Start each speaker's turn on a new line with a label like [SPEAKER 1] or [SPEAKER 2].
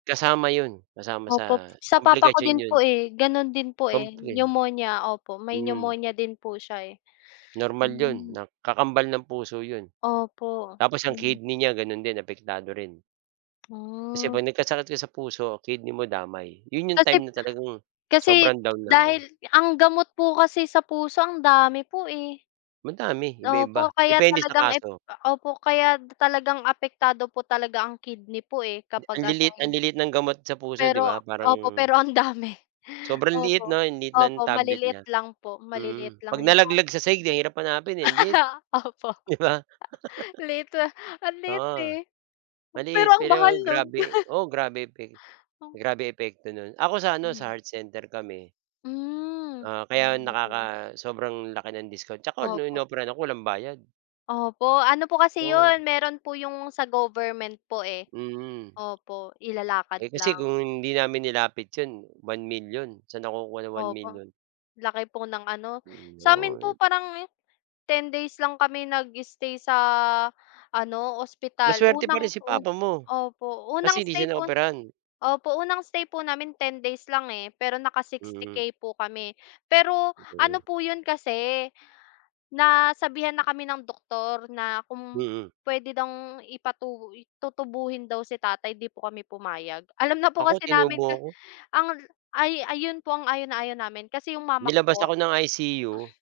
[SPEAKER 1] Kasama 'yon, kasama
[SPEAKER 2] Opo
[SPEAKER 1] sa
[SPEAKER 2] sa papa ko
[SPEAKER 1] komplikasyon
[SPEAKER 2] din
[SPEAKER 1] 'yon.
[SPEAKER 2] po, eh, gano'n din po, eh,
[SPEAKER 1] Komplin
[SPEAKER 2] pneumonia, opo. May
[SPEAKER 1] Hmm.
[SPEAKER 2] pneumonia din po siya, eh.
[SPEAKER 1] Normal 'yon,
[SPEAKER 2] Hmm.
[SPEAKER 1] nak kakambal ng puso 'yon.
[SPEAKER 2] Opo.
[SPEAKER 1] Tapos ang
[SPEAKER 2] [unintelligible]
[SPEAKER 1] kidney niya gano'n din, apektado rin. Kasi
[SPEAKER 2] Ah.
[SPEAKER 1] 'pag nagkasakit ka sa puso, kidney mo damay. Yun yung time
[SPEAKER 2] Kasip
[SPEAKER 1] na talagang
[SPEAKER 2] kasi
[SPEAKER 1] sobrang down na
[SPEAKER 2] dahil
[SPEAKER 1] ako.
[SPEAKER 2] ang gamot po kasi sa puso, ang dami po, eh.
[SPEAKER 1] Madami, iba-iba,
[SPEAKER 2] Opo, kaya
[SPEAKER 1] depende sa
[SPEAKER 2] talagang ep
[SPEAKER 1] kaso.
[SPEAKER 2] opo, kaya talagang apektado po talaga ang kidney po, eh,
[SPEAKER 1] Ang
[SPEAKER 2] kapag ano,
[SPEAKER 1] liliit ang
[SPEAKER 2] eh.
[SPEAKER 1] liliit ng gamot sa puso 'di ba?
[SPEAKER 2] Pero
[SPEAKER 1] Parang
[SPEAKER 2] opo, pero ang dami.
[SPEAKER 1] Sobrang liit
[SPEAKER 2] Opo,
[SPEAKER 1] 'no? Ang liit
[SPEAKER 2] opo,
[SPEAKER 1] ng tablet
[SPEAKER 2] maliliit
[SPEAKER 1] niya.
[SPEAKER 2] lang po, maliliit
[SPEAKER 1] Mm,
[SPEAKER 2] lang
[SPEAKER 1] 'pag
[SPEAKER 2] yung
[SPEAKER 1] nalaglag
[SPEAKER 2] tablet.
[SPEAKER 1] sa sahig ang hirap hanapin, eh, ang liit,
[SPEAKER 2] Opo.
[SPEAKER 1] 'di ba?
[SPEAKER 2] Liit, ah, ang liit,
[SPEAKER 1] Oo,
[SPEAKER 2] eh. Pero
[SPEAKER 1] maliit
[SPEAKER 2] ang
[SPEAKER 1] pero
[SPEAKER 2] mahal no'n!
[SPEAKER 1] grabe oo, grabe epe
[SPEAKER 2] Ang
[SPEAKER 1] grabe epekto no'n. Ako sa ano, sa
[SPEAKER 2] Mhm.
[SPEAKER 1] Heart Center kami.
[SPEAKER 2] Hmm.
[SPEAKER 1] Oo, kaya
[SPEAKER 2] [unintelligible]
[SPEAKER 1] nakaka sobrang laki ng discount, tsaka nung
[SPEAKER 2] Opo.
[SPEAKER 1] inoperahan ako walang bayad.
[SPEAKER 2] Opo, ano po kasi
[SPEAKER 1] 'Yon.
[SPEAKER 2] 'yon, meron po yung sa government po, eh.
[SPEAKER 1] Mhm.
[SPEAKER 2] Opo,
[SPEAKER 1] Eh,
[SPEAKER 2] ilalakad
[SPEAKER 1] kasi
[SPEAKER 2] lang.
[SPEAKER 1] kung hindi namin nilapit 'yon, 1,000,000. Saan ako kukuha ng one
[SPEAKER 2] Opo.
[SPEAKER 1] million?
[SPEAKER 2] Laki po ng ano
[SPEAKER 1] Mm,
[SPEAKER 2] sa amin po
[SPEAKER 1] Lord.
[SPEAKER 2] parang 10 days lang kami nag-stay sa ano, ospital.
[SPEAKER 1] Maswerte pa rin
[SPEAKER 2] Unang
[SPEAKER 1] si
[SPEAKER 2] taon
[SPEAKER 1] Papa mo,
[SPEAKER 2] opo,
[SPEAKER 1] kasi
[SPEAKER 2] unang
[SPEAKER 1] hindi
[SPEAKER 2] stay
[SPEAKER 1] siya
[SPEAKER 2] po
[SPEAKER 1] naoperahan.
[SPEAKER 2] opo, unang stay po namin 10 days lang, eh, pero naka-sixty
[SPEAKER 1] Mhm.
[SPEAKER 2] K po kami. Pero,
[SPEAKER 1] Totoo
[SPEAKER 2] ano
[SPEAKER 1] nga.
[SPEAKER 2] po 'yon kasi, nasabihan na kami ng doktor na, kung
[SPEAKER 1] Mhm.
[SPEAKER 2] puwede bang ipatu tutubuhin daw si tatay, 'di po kami pumayag. Alam na po
[SPEAKER 1] Ako
[SPEAKER 2] kasi namin
[SPEAKER 1] tinubo
[SPEAKER 2] ka
[SPEAKER 1] ako.
[SPEAKER 2] ang ay ayon po ang ayaw na ayaw namin, kasi yung mama ko
[SPEAKER 1] Nilabas
[SPEAKER 2] po.
[SPEAKER 1] ako ng ICU.